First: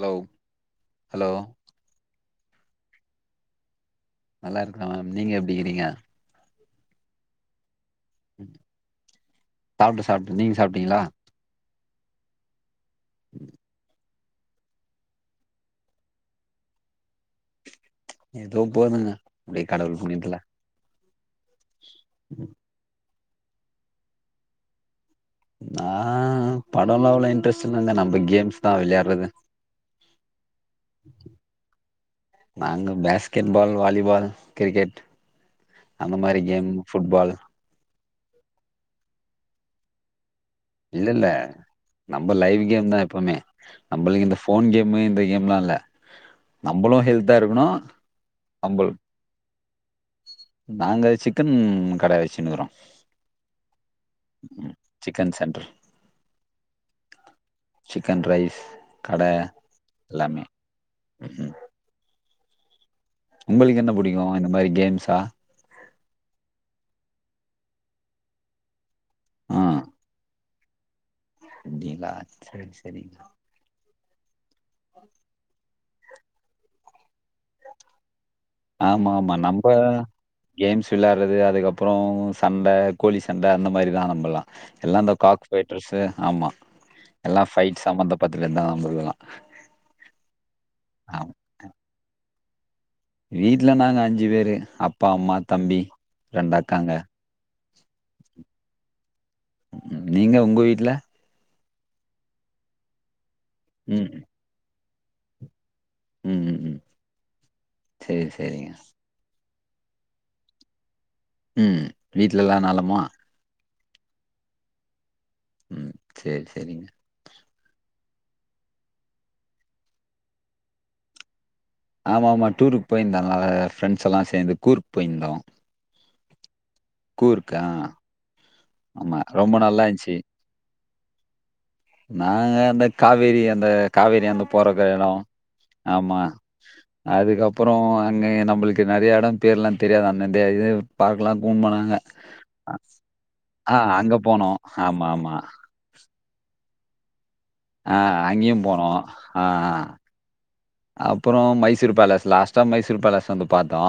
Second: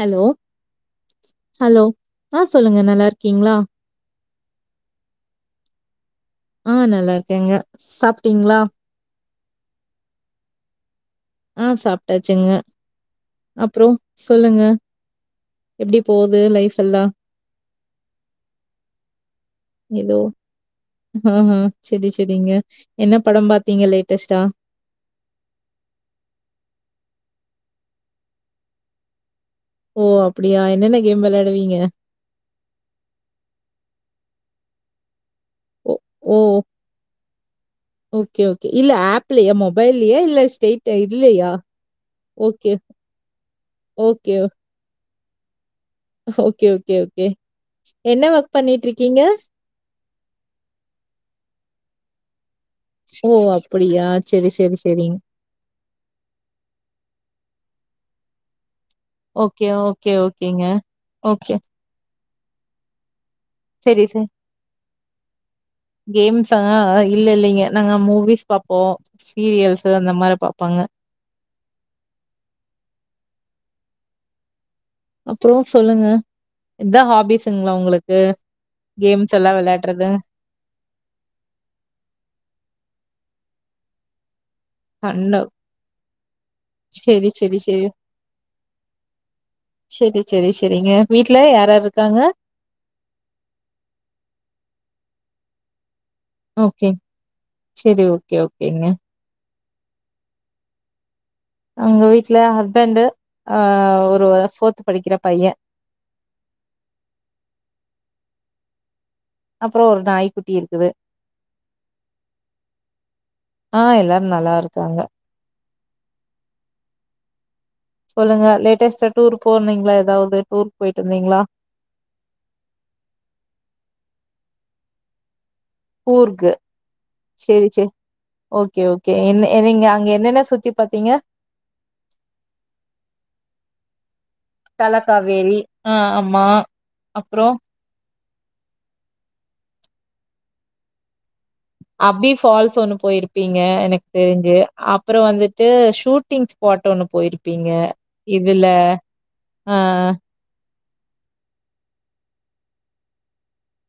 Hello hello hello ஆ சொல்லுங்க நல்லா இருக்கீங்களா? நல்லா இருக்குற மேம். நீங்க எப்டிக்கிறீங்க? ஆ நல்லா இருக்கேங்க. சாப்ட்டீங்களா? சாப்ட்டே சாப்ட்டே நீங்க சாப்ட்டீங்களா. ஆ சாப்ட்டாச்சுங்க. அப்றோ? சொல்லுங்க எப்டி போகுது லைஃப் எல்லா? ஏதோ போதுங்க அப்டியே கடவுள் புண்ணியத்துல. ஹா ஹா செரி செரிங்க. என்ன படம் பாத்தீங்க லேட்டஸ்ட்டா? நா படம்லோ அவ்வளவு இன்ட்ரெஸ்ட் இல்லங்க. நம்போ கேம்ஸ்தா விளையாடுறது. ஓ அப்டியா என்னென்ன கேம் வெளையாடுவீங்க? நாங்க பேஸ்கெட்பால் வாலிபால் கிரிக்கெட் ஓ அந்த ஓ மாரி கேம் ஃபுட்பால் ஓகே ஓகே இல்ல ஆப்லயா மொபைல்லயா இல்ல ஸ்ட்ரெய்ட் இல்ல இல்ல இதுலயா? நம்ப லைவ் ஓகே கேம்தா எப்பவுமே. நம்பளுக்கு ஓகே இந்த ஃபோன் கேமு இந்த கேம்லா இல்ல. ஓகே நம்மளு ஓகே ஓகே ஹெல்தா இருக்கணு என்ன ஒர்க் நம்ப பண்ணிட்ருக்கீங்க? நாங்க சிக்கன் கட வச்சுனுக்கிறோ. ஓ அப்படியா செரி செரி செரிங் சிக்கன் சென்டர் சிக்கன் ரைஸ் கட ஓகே ஓகே எல்லாமே ஓகேங்க ம் ஓகே உங்களுக்கு என்ன புடிக்கு இந்த மாரி கேம்ஸ் லா கேம்ஸா இல்ல இல்லிங்க நாங்க மூவிஸ் பாப்போ. ஆ சீரியல்ஸு அந்த மார பாப் போங்க. அப்டிங்களா சேரி செரிங்க. அப்றோ? சொல்லுங்க இதா ஹா ஆமா ஆமா எல்லாம் நம்ப வெளையாடுறது. கேம்ஸ் வெளையாட்றது அதுக்கப்புறோ சண்ட கோழி சண்ட அந்த மாரி தா நம்பல்லா. எல்லா இந்த அண்ணோ காக் ஃபைட்டர்ஸு ஆமா சரி, எல்லா சரி, ஃபைட் சரி. சம்பந்தப்பட்டதுதா நம்முளுது எல்லா சரி, சரி, சரிங்க. ஆம் வீட்ல ஆ யார் யார் இருக்காங்க? வீட்ல நாங்க அஞ்சு பேரு. அப்பா அம்மா தம்பி ரெண்டு ஓகே அக்காங்க செரி ஓகே ஓகேங்க. நீங்க உங்க வீட்ல எங்க வீட்ல ஹஸ்பண்டு ஆ ம் ஒரு [unintelligible] படிக்கிற பைய ம் ம் ம் சேரி சேரிங்க. அப்றோ ஒரு நாய்க்குட்டி இருக்குது. ம் வீட்ல எல்லா நலமா? ஆ எல்லாரு நல்லா இருக்காங்க. ம் சேரி சேரிங்க. சொல்லுங்க லேட்டஸ்டா டூர் போனீங்களா ஏதாவது டூர் போயிட்டு வந்தீங்களா? ஆமா ஆமா டூருக்கு போயிருந்தோ நாங்க ஃப்ரெண்ட்ஸ் எல்லா சேந்து கூர்க் போயிருந்தோ. கூர்க்கு. கூர்க் ஆ சேரி சேரி ஓகே ஓகே ஆமா ரொம்ப என்ன நல்லா நீங்க அங்க இருந்துச்சு. என்னென்ன சுத்தி பாத்தீங்க? நாங்க அந்த காவேரி அந்த காவேரி அந்த பொறக்க எடோ தலக்காவேரி ஆ ஆமா அப்புறம் அதுக்கப்பறோ இன்னு நம்பளுக்கு நெறைய எடம் பேர்லா தெரியாது அந்தந்த இது பாக்கலாம் அப்பி ஃபால்ஸ் ஒண்ணு போயிருப்பீங்க ஆ எனக்கு அங்க தெரிஞ்சு. போனோம். ஆமா, அப்றோ ஆமா. வந்துட்டு ஷூட் டிங்ஸ் ஸ்பாட் ஒண்ணு போயிரு ப்பீங்க ஆ அங்கேயும் இதுல ஆ அப்புறோ மைசூர் பேலஸ் லாஸ்ட்டா மைசூர் பேலஸ் வந்து பாத்தோ.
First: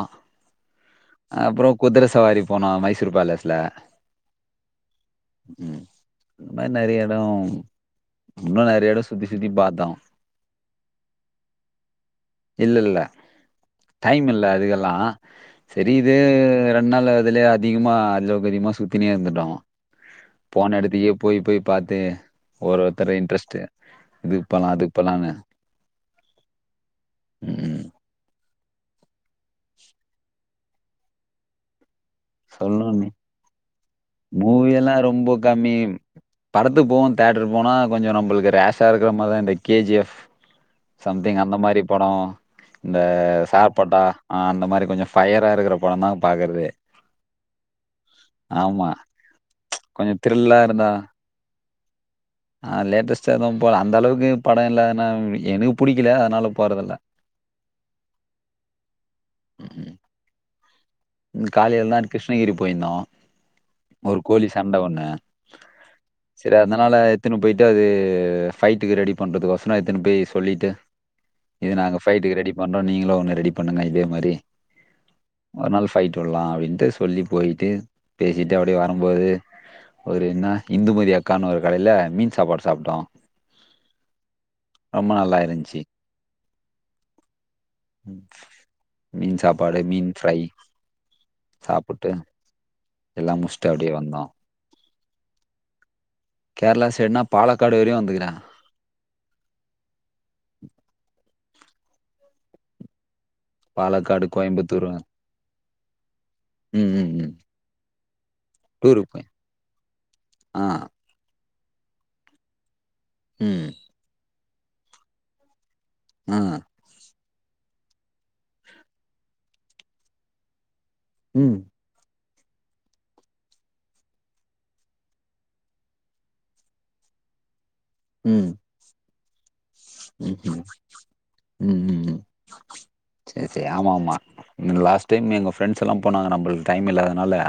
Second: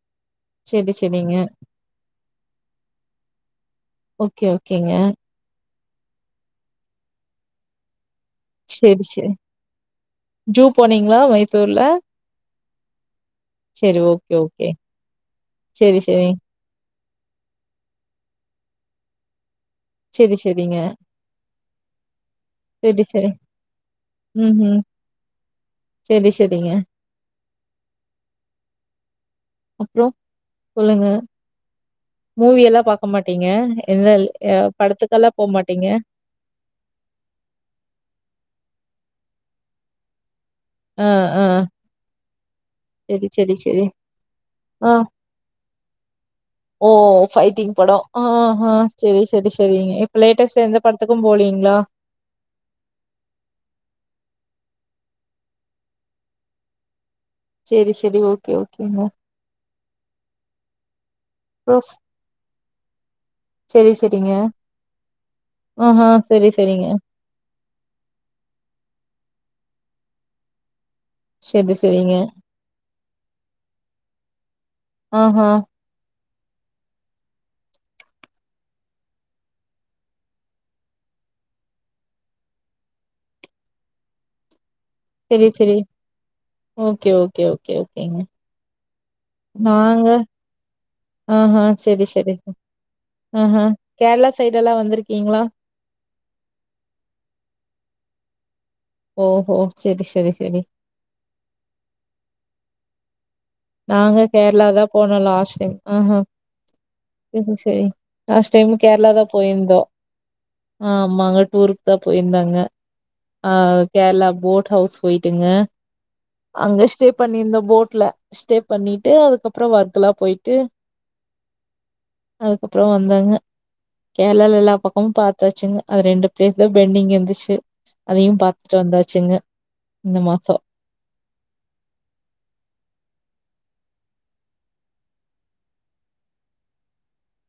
சரி சரிங்க. அப்புறோ குதிர சவாரி போனோ மைசூர் பேலஸ் ல ஓகே ஓகேங்க. ம் இந்த மாரி நெறைய எடோ செரி செரி. ஜூ போனீங்களா மை இல்ல இல்ல சரி டைம் ஓகே இல்ல ஓகே. அதுக்கெல்லா. சரி இது ரெண் ட் நாள்ல அதுலயே அதிகமா அளவுக்கதிகமா சுத்தினே இருந்துட்டோ. சரி போன சரிங்க. எடத்துக்கே போய் போய் பாத்து ஒரு சரி ஒருத்தர சரி. இன்ட்ரெஸ்ட் இதுக்கு போலா ம்ஹ்ம். அதுக்கு போலான்னு சரி சரிங்க. ம் அப்றோ சொல்லுங்க. மூவி எல்லாம் பாக்க சொன்னோமே மாட்டீங்க? எந்த அ மூவி எல்லா ரொம்ப படத்துக்கெல்லாம் போ கம்மி மாட்டீங்க? படத்துக்கு போவோ தியேட்டருக்கு போனா கொஞ்சோ நம்பளுக்கு ரேஷ் ஷா இருக்குற மாரிதா இந்த கே ஜி எஃப் ஆ சம்திங் ஆ. அந்த மாரி படோ இந்த செரி செரி செரி சார்பட்டா ஆ அந்த மாரி கொஞ்சோ ஃபயரா இருக்குற படம்தா பாக்கறது. ஓ ஃபைட்டிங் படோ ஆ ஹா செரி செரி செரிங்க கொஞ்சோ இப்ப த்ரில்லா லேட்டஸ்டா எந்த இருந்தா படத்துக்கும் போலீங்களா? ஆ லேட்டஸ்ட்டா எதும் போல அந்த அளவுக்கு படோ இல்ல ஏன்னா எனுக்கு புடிக்கல அதனால போறதில்ல. செரி செரி ஓகே ஓகேங்க. ம். ம் அப்றோ காலைலதா கிருஷ்ணகிரி போய்ருந்தோ. செரி ஒரு செரிங்க கோழி சண்ட ஒண்ணு. ஆஹா செரி செரிங்க அதனால எத்துன்னு போயிட்டு அது ஃபைட்டுக்கு ரெடி பண்றதுக்கொச ரோ எத்துன்னு போய் சொல்லிட்டு இது செரி நாங்க செரிங்க ஃபைட்டுக்கு ரெடி பண்றோ நீங்களு ஒண்ணு ரெடி பண்ணுங்க இதே மாரி. ஆஹா ஒரு நாள் விட்ருலா அப்டின்ட்டு சொல்லி போயிட்டு பேசிட்டு அப்டியே வரும்போது ஒரு என்னா இந்துமதி அக்கான்னு ஒரு கடைல மீன் சாப்பாடு சாப்ட்டோ. செரி செரி ஓகே ஓகே ஓகே ஓகே ஓகேங்க ம், நாங்க ஆஹா செரி சாப்புட்டு செரி எல்லாம் ஆஹா முச்ட்டு அப்டியே வந்தோ. கேரளா சைடெல்லா வந்திருக்கீங்களா கேரளா சைடுனா பாலக்காடு வரையு வந்துக்கிறே. ஓஹோ செரி செரி செரி நாங்க பாலக்காடு கேரளாதா கோயம்புத்தூர் போனோ லாஸ்ட் டைம். ஆ ஹா ம் ம் ம் செரி செரி லாஸ்ட் டைமு டூருக்கு கேரளாதா போய் போயிருந்தோ ஆ ஆமாங்க டூருக்குதா போயிருந்தோங்க. ஆ ம் கேரளா போட் ஹவுஸ் போய்ட்டுங்க ஆ அங்க ஸ்டே பண்ணிருந்தோ போட்ல. ஸ்டே பண்ணிட்டு அதுக்கப்புறோ வர்க்லா போயிட்டு ம் அதுக்கப்புறோ வந்தோங்க. கேரளால எல்லா பக்கமு பாத்தாச்சுங்க. அது ரெண்டு பிளேஸ்தா பெண்டிங் இருந்துச்சு. அதையு பாத்துட்டு வந்தாச்சுங்க இந்த உம் மாசோ உம் உம் உம் சரி சரி ஆமாமா லாஸ்ட் டைம் எங்க ஃப்ரெண்ட்ஸ் எல்லா போனாங்க நம்பள்க்கு டைம் இல்லாதனால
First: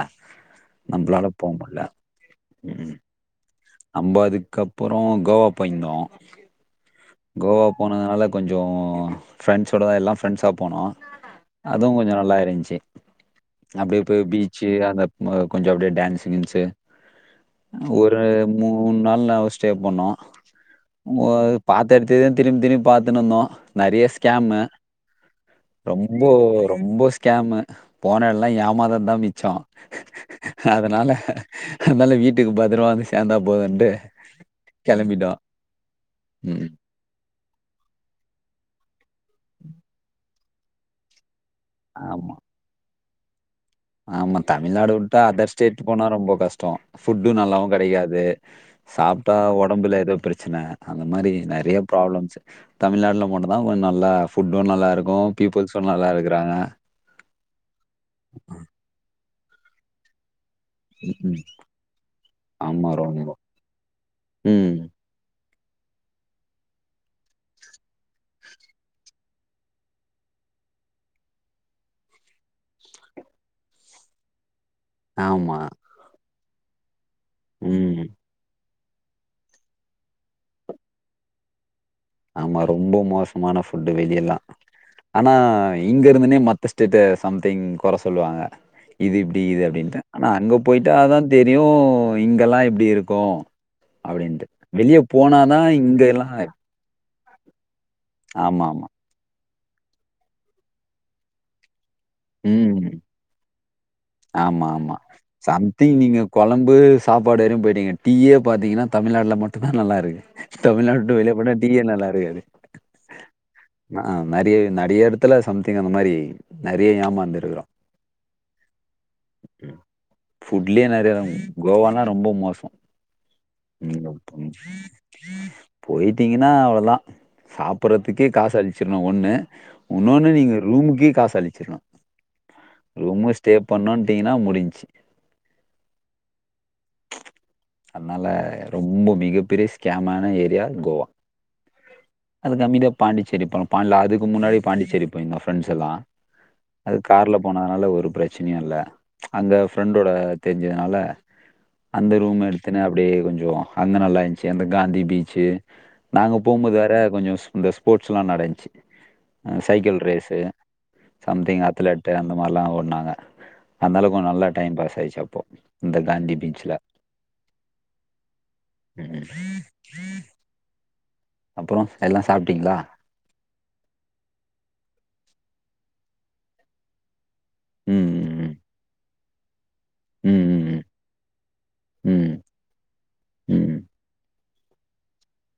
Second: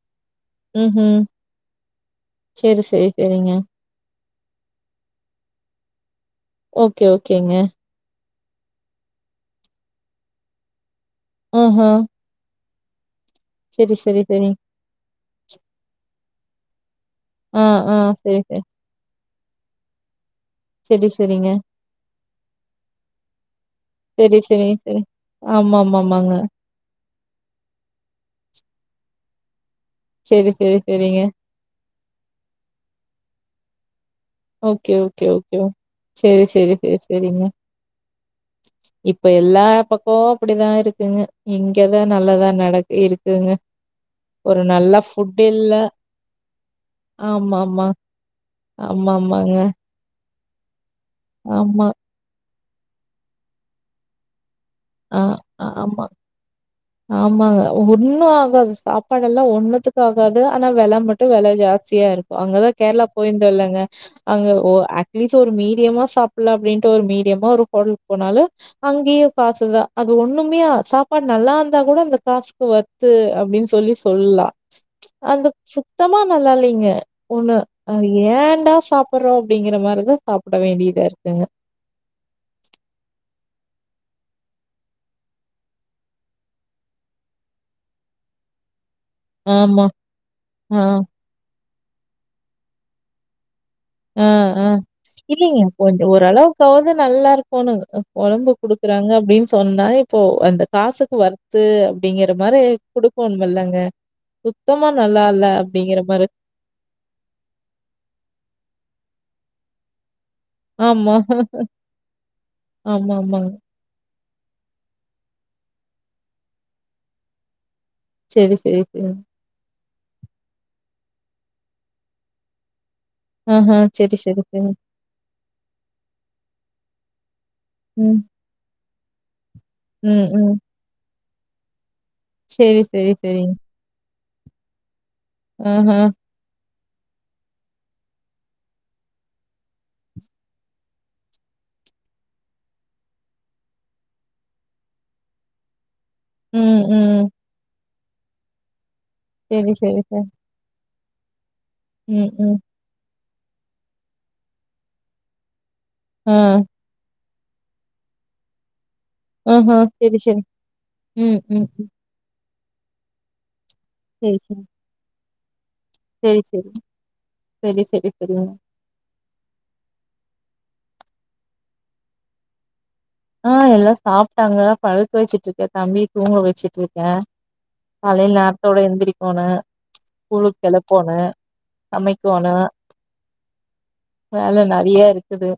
உம் நம்பளால போ முடில செரி செரி செரிங்க நம்ப அதுக்கப்புரோ கோவா போய்ந்தோ ஓகே ஓகேங்க கோவா போனதுனால கொஞ்சோ ஃப்ரெண்ட்ஸோட தா எல்லா ஃப்ரெண்ட்ஸா போனோ ஆஹ அதும் கொஞ்சோ நல்லா இருந்ச்சி செரி அப்டியே செரி போய் செரி பீச்சி அத மா கொஞ்சோ அப்டியே டான்சு கீன்சு ஆ ஆ ஒரு செரி செரி மூன் நாள் நால் ஸ்டே பண்ணோ செரி செரிங்க பாத்த எடத்தையே தா திரும் திரும் பாத்துனுந்தோம் நறைய செரி ஸ்கேமு செரி செரி ஆமா ஆமா ரொம்போ ஆமாங்க ரொம்ப ஸ்கேமு போன ல்லா ஏமாறத் தா மிச்சோ செரி செரி அதனால செரிங்க அதனால வீட்டுக்கு பத்ரவமா வந்து சேந்தாப் போதுண்டு ஓகே ஓகே ஓகே செரி ம். செரி செரி செரிங்க இப்ப எல்லா பக்கோ அப்டிதா இருக்குங்க இங்கதா ஆமா. நல்லதா நடக் இருக்குங்க ஆமா ஒரு தமிழ்நாடு நல்ல உட்டா ஃபுட் அதர் இல்ல. ஸ்டேட் போனா ரொம்ப கஷ்டோ ஃபுட்டு நல்லாவும் ஆமாமா. கெடைக்காது சாப்ட்டா ஆமாமாங்க. ஒடம்புல ஏதோ பிரச் ச்சன அந்த மாரி நறைய ஆமா. ப்ராப்ளம்சு தமிழ்நாடுல மட்டு தா கொஞ்ச நல்லா ஃபுட் ஆ ஆமா ஆமாங்க ஒன்னு ஆகாது சாப்பாடுல்லா ஒண்ணுதுகு ஆகாது கு ஆனா வெல மட்டும் ம். வெல ஜாஸ்தியா இருக்கு அங்கதா ஆமா கேரளா ரொம்ப. போயிருந்தலங்க அங்க ம். அட்லீ்ஸ் ஒரு மீன் மீடியமா சாப்ல அப்டின்ட்டு ஒரு மீடியமா ஒரு ஹோட்டல்க் போனாலு அங்கேயு காசு ல்ல அது ஒண்ணுமையா சாப்பாடு நல்லா இருந்தா கூட அந்த காசுக்கு வர்த்து அப்டின்னு சொல்லி சொல்லா அந்த ஆமா. சுத்தமா நல்லா இல்லைங்க ஒண்ணு அ ம். ஏண்டா சாப்பட்றோ அப்டிங்கிற மாரிதா சாப்ட வேண்டியதா இருக்குங்க. ஆமா ரொம்ப மோசமான ஃபுட்டு் வெளிய எல்லா. ஆனா இங்க இருந்துனே மத்த ஸ்டேட்டு சம்திங் கொற சொல்லுவாங்க. இது இப்டி இது ஆமா. அப்டின்னு ஆனா அங்க ஆ. போய்ட்டாதா தெரியு இங்கெல்லா எப்டி இருக்கு ஆ ஆ இல்லைங்க கொஞ்ச இங்கெல்லாம் ஓரளவுக்காவது நல்லா இருக்கணு அ கொழம்பு ஆமாமா. குடுக்குறாங்க அப்டின் சொன்னா இப்போ அந்த காசுக்கு வொர்த்து அப் டிங்கற மாரி குடுக்கோனுமல்லங் க ஆமா ஆமா சம்திங் நீங்க மாரி. கொழம்பு சாப்பாடு வரையும் போயிட்டீங்க. டீயே பாத்தீங்கன்னா தமிழ்நாட்ல மட்டும்தா நல்லா இருக்கு. தமிழ்நாட்ட ஆமா, விட்டு வெளிய போனா டீயே நல்லா இருக்காது ஆமா, ஆமாங்க. ஆ நெறைய நெறைய எடத்துல சம்திங் அந்த மாரி நெறைய ஏமாந்துருக்குறோ. செரி செரி ஆ றைய கோவாலா ரொம்ப மோசோ. ஆஹா. நீங்க சரி, சரி, அப்றம் சரி. போயிட்டீங்கன்னா அவ்ளதா. [inaudible] ம், சாப்படறுதுக்கே காசு அழிச் சரணு ஒன்னு. உன்னொன்னு நீங்க ரூமுக்கே காசு தளிச்சிரு. செரி செரி செரிங் வன்டீங்கன்னா முடிஞ்ச்சு ஆ ஹா அதனால ரொம்ப மிகப்பெரிய ஸ்கேமான ஏரியா கோவா. அதுக்கு அமைதியா பாண்டிச்சேரி போலா பாண்ட்ல அதுக்கு முன்னாடி பாண்டிச்சேரி போய்ருந்தோ ஃப்ரெண்ட்ஸ் எல்லா ம், அது ம். கார்ல போனதுனால ஒரு பிரச்சினையு இல்ல அங்க சரி, சரி, ஃப்ரெண்டோட சரி. தெரிஞ்சதுனால [unintelligible] அந்த ம், ரூம் ம். எடுத்துனே அப்டியே கொஞ் சோ அங்க நல்லா இருந்துச்சு அந்த காந்தி பீச்சு ஆ, நாங்க போம்போது வேற கொஞ்சோ ஸ் இந்த ஸ்போர்ட்ஸ்லா நடந்ச்சு ஆஹா. சைக்கிள் சரி, ரேசு சரி. ம், சம்திங் ம், ம். அத்லெட் அந்த அதல்லா ஒன்னு ஆகா அந்தளவுக்கு சரி, நல்ல சரி. டைம் பாஸ் ஆயிச்சு அப்போ இந்த காந்தி சரி, சரி. பீச்ல சரி, சரி, சரிங்க. உம் அப்ரோ எல்லா சாப்ட்டீங்ளா ஆ எல்லா சாப்ட்டாங்க படுக்க வச்சிட்ருக்கே தம்பிய தூங்க வச்சிட்ருக்கே காலைல ம் நேரத்தோட எந்திரிக் போனே ம் ம் ஸ்கூலுக்கு கிளப்போணு ம் சமைக்கோணு ம் ம் வேல நறையா இருக்குது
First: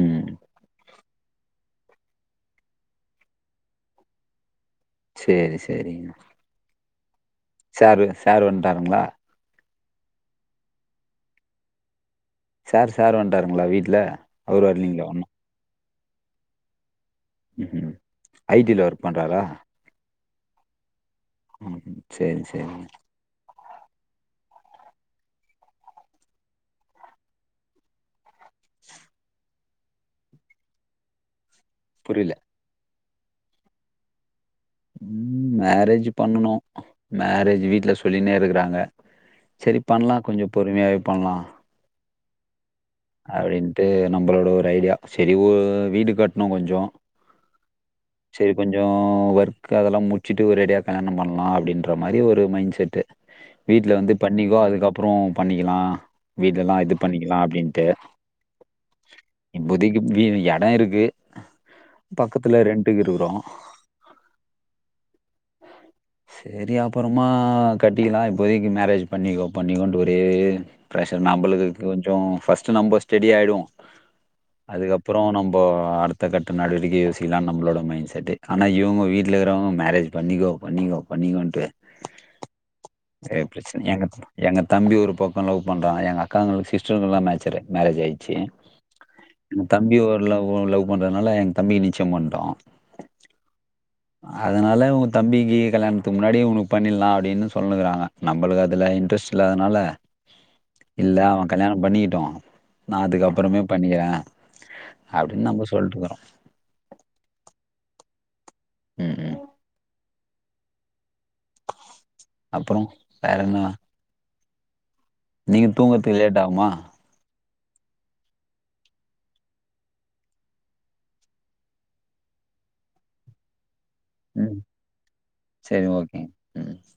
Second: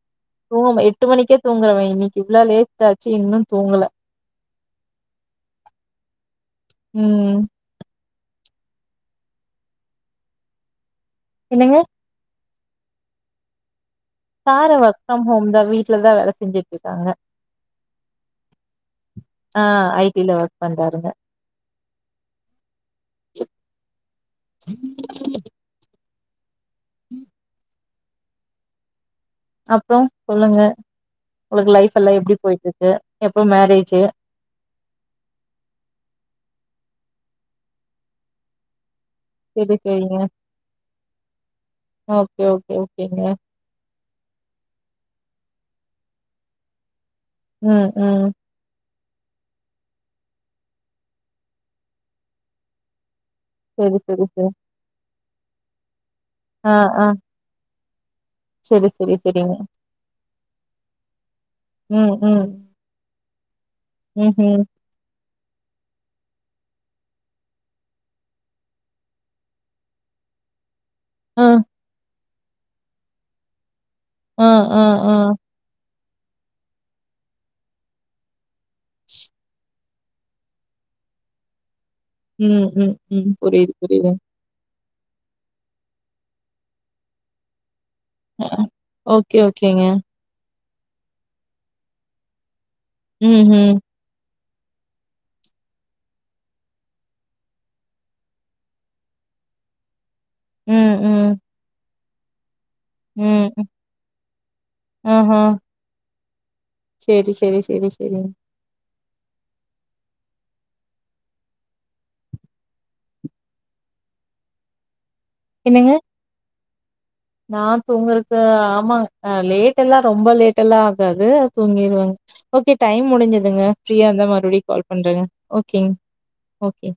ம் [unintelligible] எட்டு மணிக்கு தூங்கறவன் இன்னிக்கி இவ்லோ லேடாச்சு இன்னு தூங்கல சேரி சேரிங்க உம் சேரு வன்டாருங்களா என்னங்க சேரு வந்ண்டாருங்களா வீட்ல அவரு சாரு ஒர்க் வரலீங்களா ஃப்ரம் ஹோம் தா வீட் ல தா வேல செஞ்சுட்ருக்காங்க ம் ம் ஐ டில ஒர்க் பண்றாரா வந்தாருங்க உம் ம் சேரி சேரிங்க உம் [inaudible] உம் [unintelligible] அப்ரோ சொல்லுங்க உங்ளுக்கு லைஃப் எல்லா புரில எப்டி போயிட்ருக்கு எப்ப மேரேஜ்ஜூ உம் மேரேஜ் பண்ணனு மேரேஜ் வீட்ல சொல்லினே இருக்கறாங்க சரி, செரி பண்லா சரிங்க. கொஞ்சோ பொறுமையாவே பண்லா ஓகே ஓகே ஓக் அப்டின்ட்டு நம்பளோட ஒரு ஐடியா சரி வூ வீடு கட்ணு கொஞ்சோ உம் உம் சோ ஒர்க் அதெல்லா முடிச்சிட்டு ஒரேடியா கல்யாணம் பண்ணலா அப்டின்ற மாரி ஒரு மைண்ட்செட்டு வீட்ல சரி, வந்து சரி, சரி. பண்ணிக்கோ அதுக்கப்ரோ பண்ணிக்கலா வீடு ஆ, எல்லா இது ஆ. பண்ணிக்கலா அப்டின் ட்டு சரி, சரி, சரிங்க. இப்போதைக்கு எடோ இருக்கு ம், ம். பக்கத்துல ரெண் இருக்குறோ ம்ஹ்ம். சேரி அப்பறமா கட்டிக்கலா இப்போதைக்கு மேரேஜ் பண்ணிக்கோ பண்ணிக்கோண்டு ஒரே ப்ரஷர் ஆ, நம்பளுக்கு கொஞ்சோ ஃபர்ஸ்ட் நம்ப ஸ்டடி ஆய்டுவோ ஆ, ஆ, ஆ. அதுக்கப்புரோ நம்போ அடுத் த்த கட்ட நடவடிக்கையே யோசிக்கலான் நம்பளோட மைண்ட் செட்டே ஆனா இவுங்க வீட்ல இருக்குறவங்க மேரேஜ் பண்ணிக்கோ பண்ணிக்கோ பண்ணிக்கோன்ட்டு உம் உம் உம் புரிது புரிதுங் போக்கம் லவ் பண்ணறாங்க எங்க அக்காங்களுக்கு சிஸ்டருங்க தா மேச்சரே மேரேஜ் ஆயிச்சி அ, அ. ஓகே, ஓகேங்க. தம்பி ஒருலவ்வு லவ் பண்றதுனால எங்க தம்பிக்கு நிச்யோ பண்ட்டோ உம் உம் அதனால உங் தம்பிக்கி கல்யாணத்துக்கு முன்னாடியே உனுக்கு பண்ணிடலா அப்டின்னு சொல்னுகுறாங்க நம்பளுக்கு அதுல இன்ட்ரெஸ்ட் இல்லாததுனால ம், இல்ல ம், அவன் கல்யாணம் பண்ணிட் டும் நான் அதுக்கப்புறமே ம். பண்ணிக்கிறே ஆஹா. அப்டின்னு நம்ப சொல்ட்ருக்கறோ சரி, சரி, சரி, சரிங்க. ம் அப்ரோ வேற என்னலா நீங்க என்னங்க? தூங்குறதுக்கு லேட் ஆகுமா நான் தூங்கறக்கு ஆமாங் அ லேட் எல்லா ரொம்ப லேட் எல்லா ஆகாது தூங்கிருவங்க ஓகே டைம் முடிஞ்சதுங்க ஃப்ரீயா இருந்த ம். மறுபடியு கால் பண்றேங்க சரி ஓகேங் ஓகேங்க. ம். ஓகே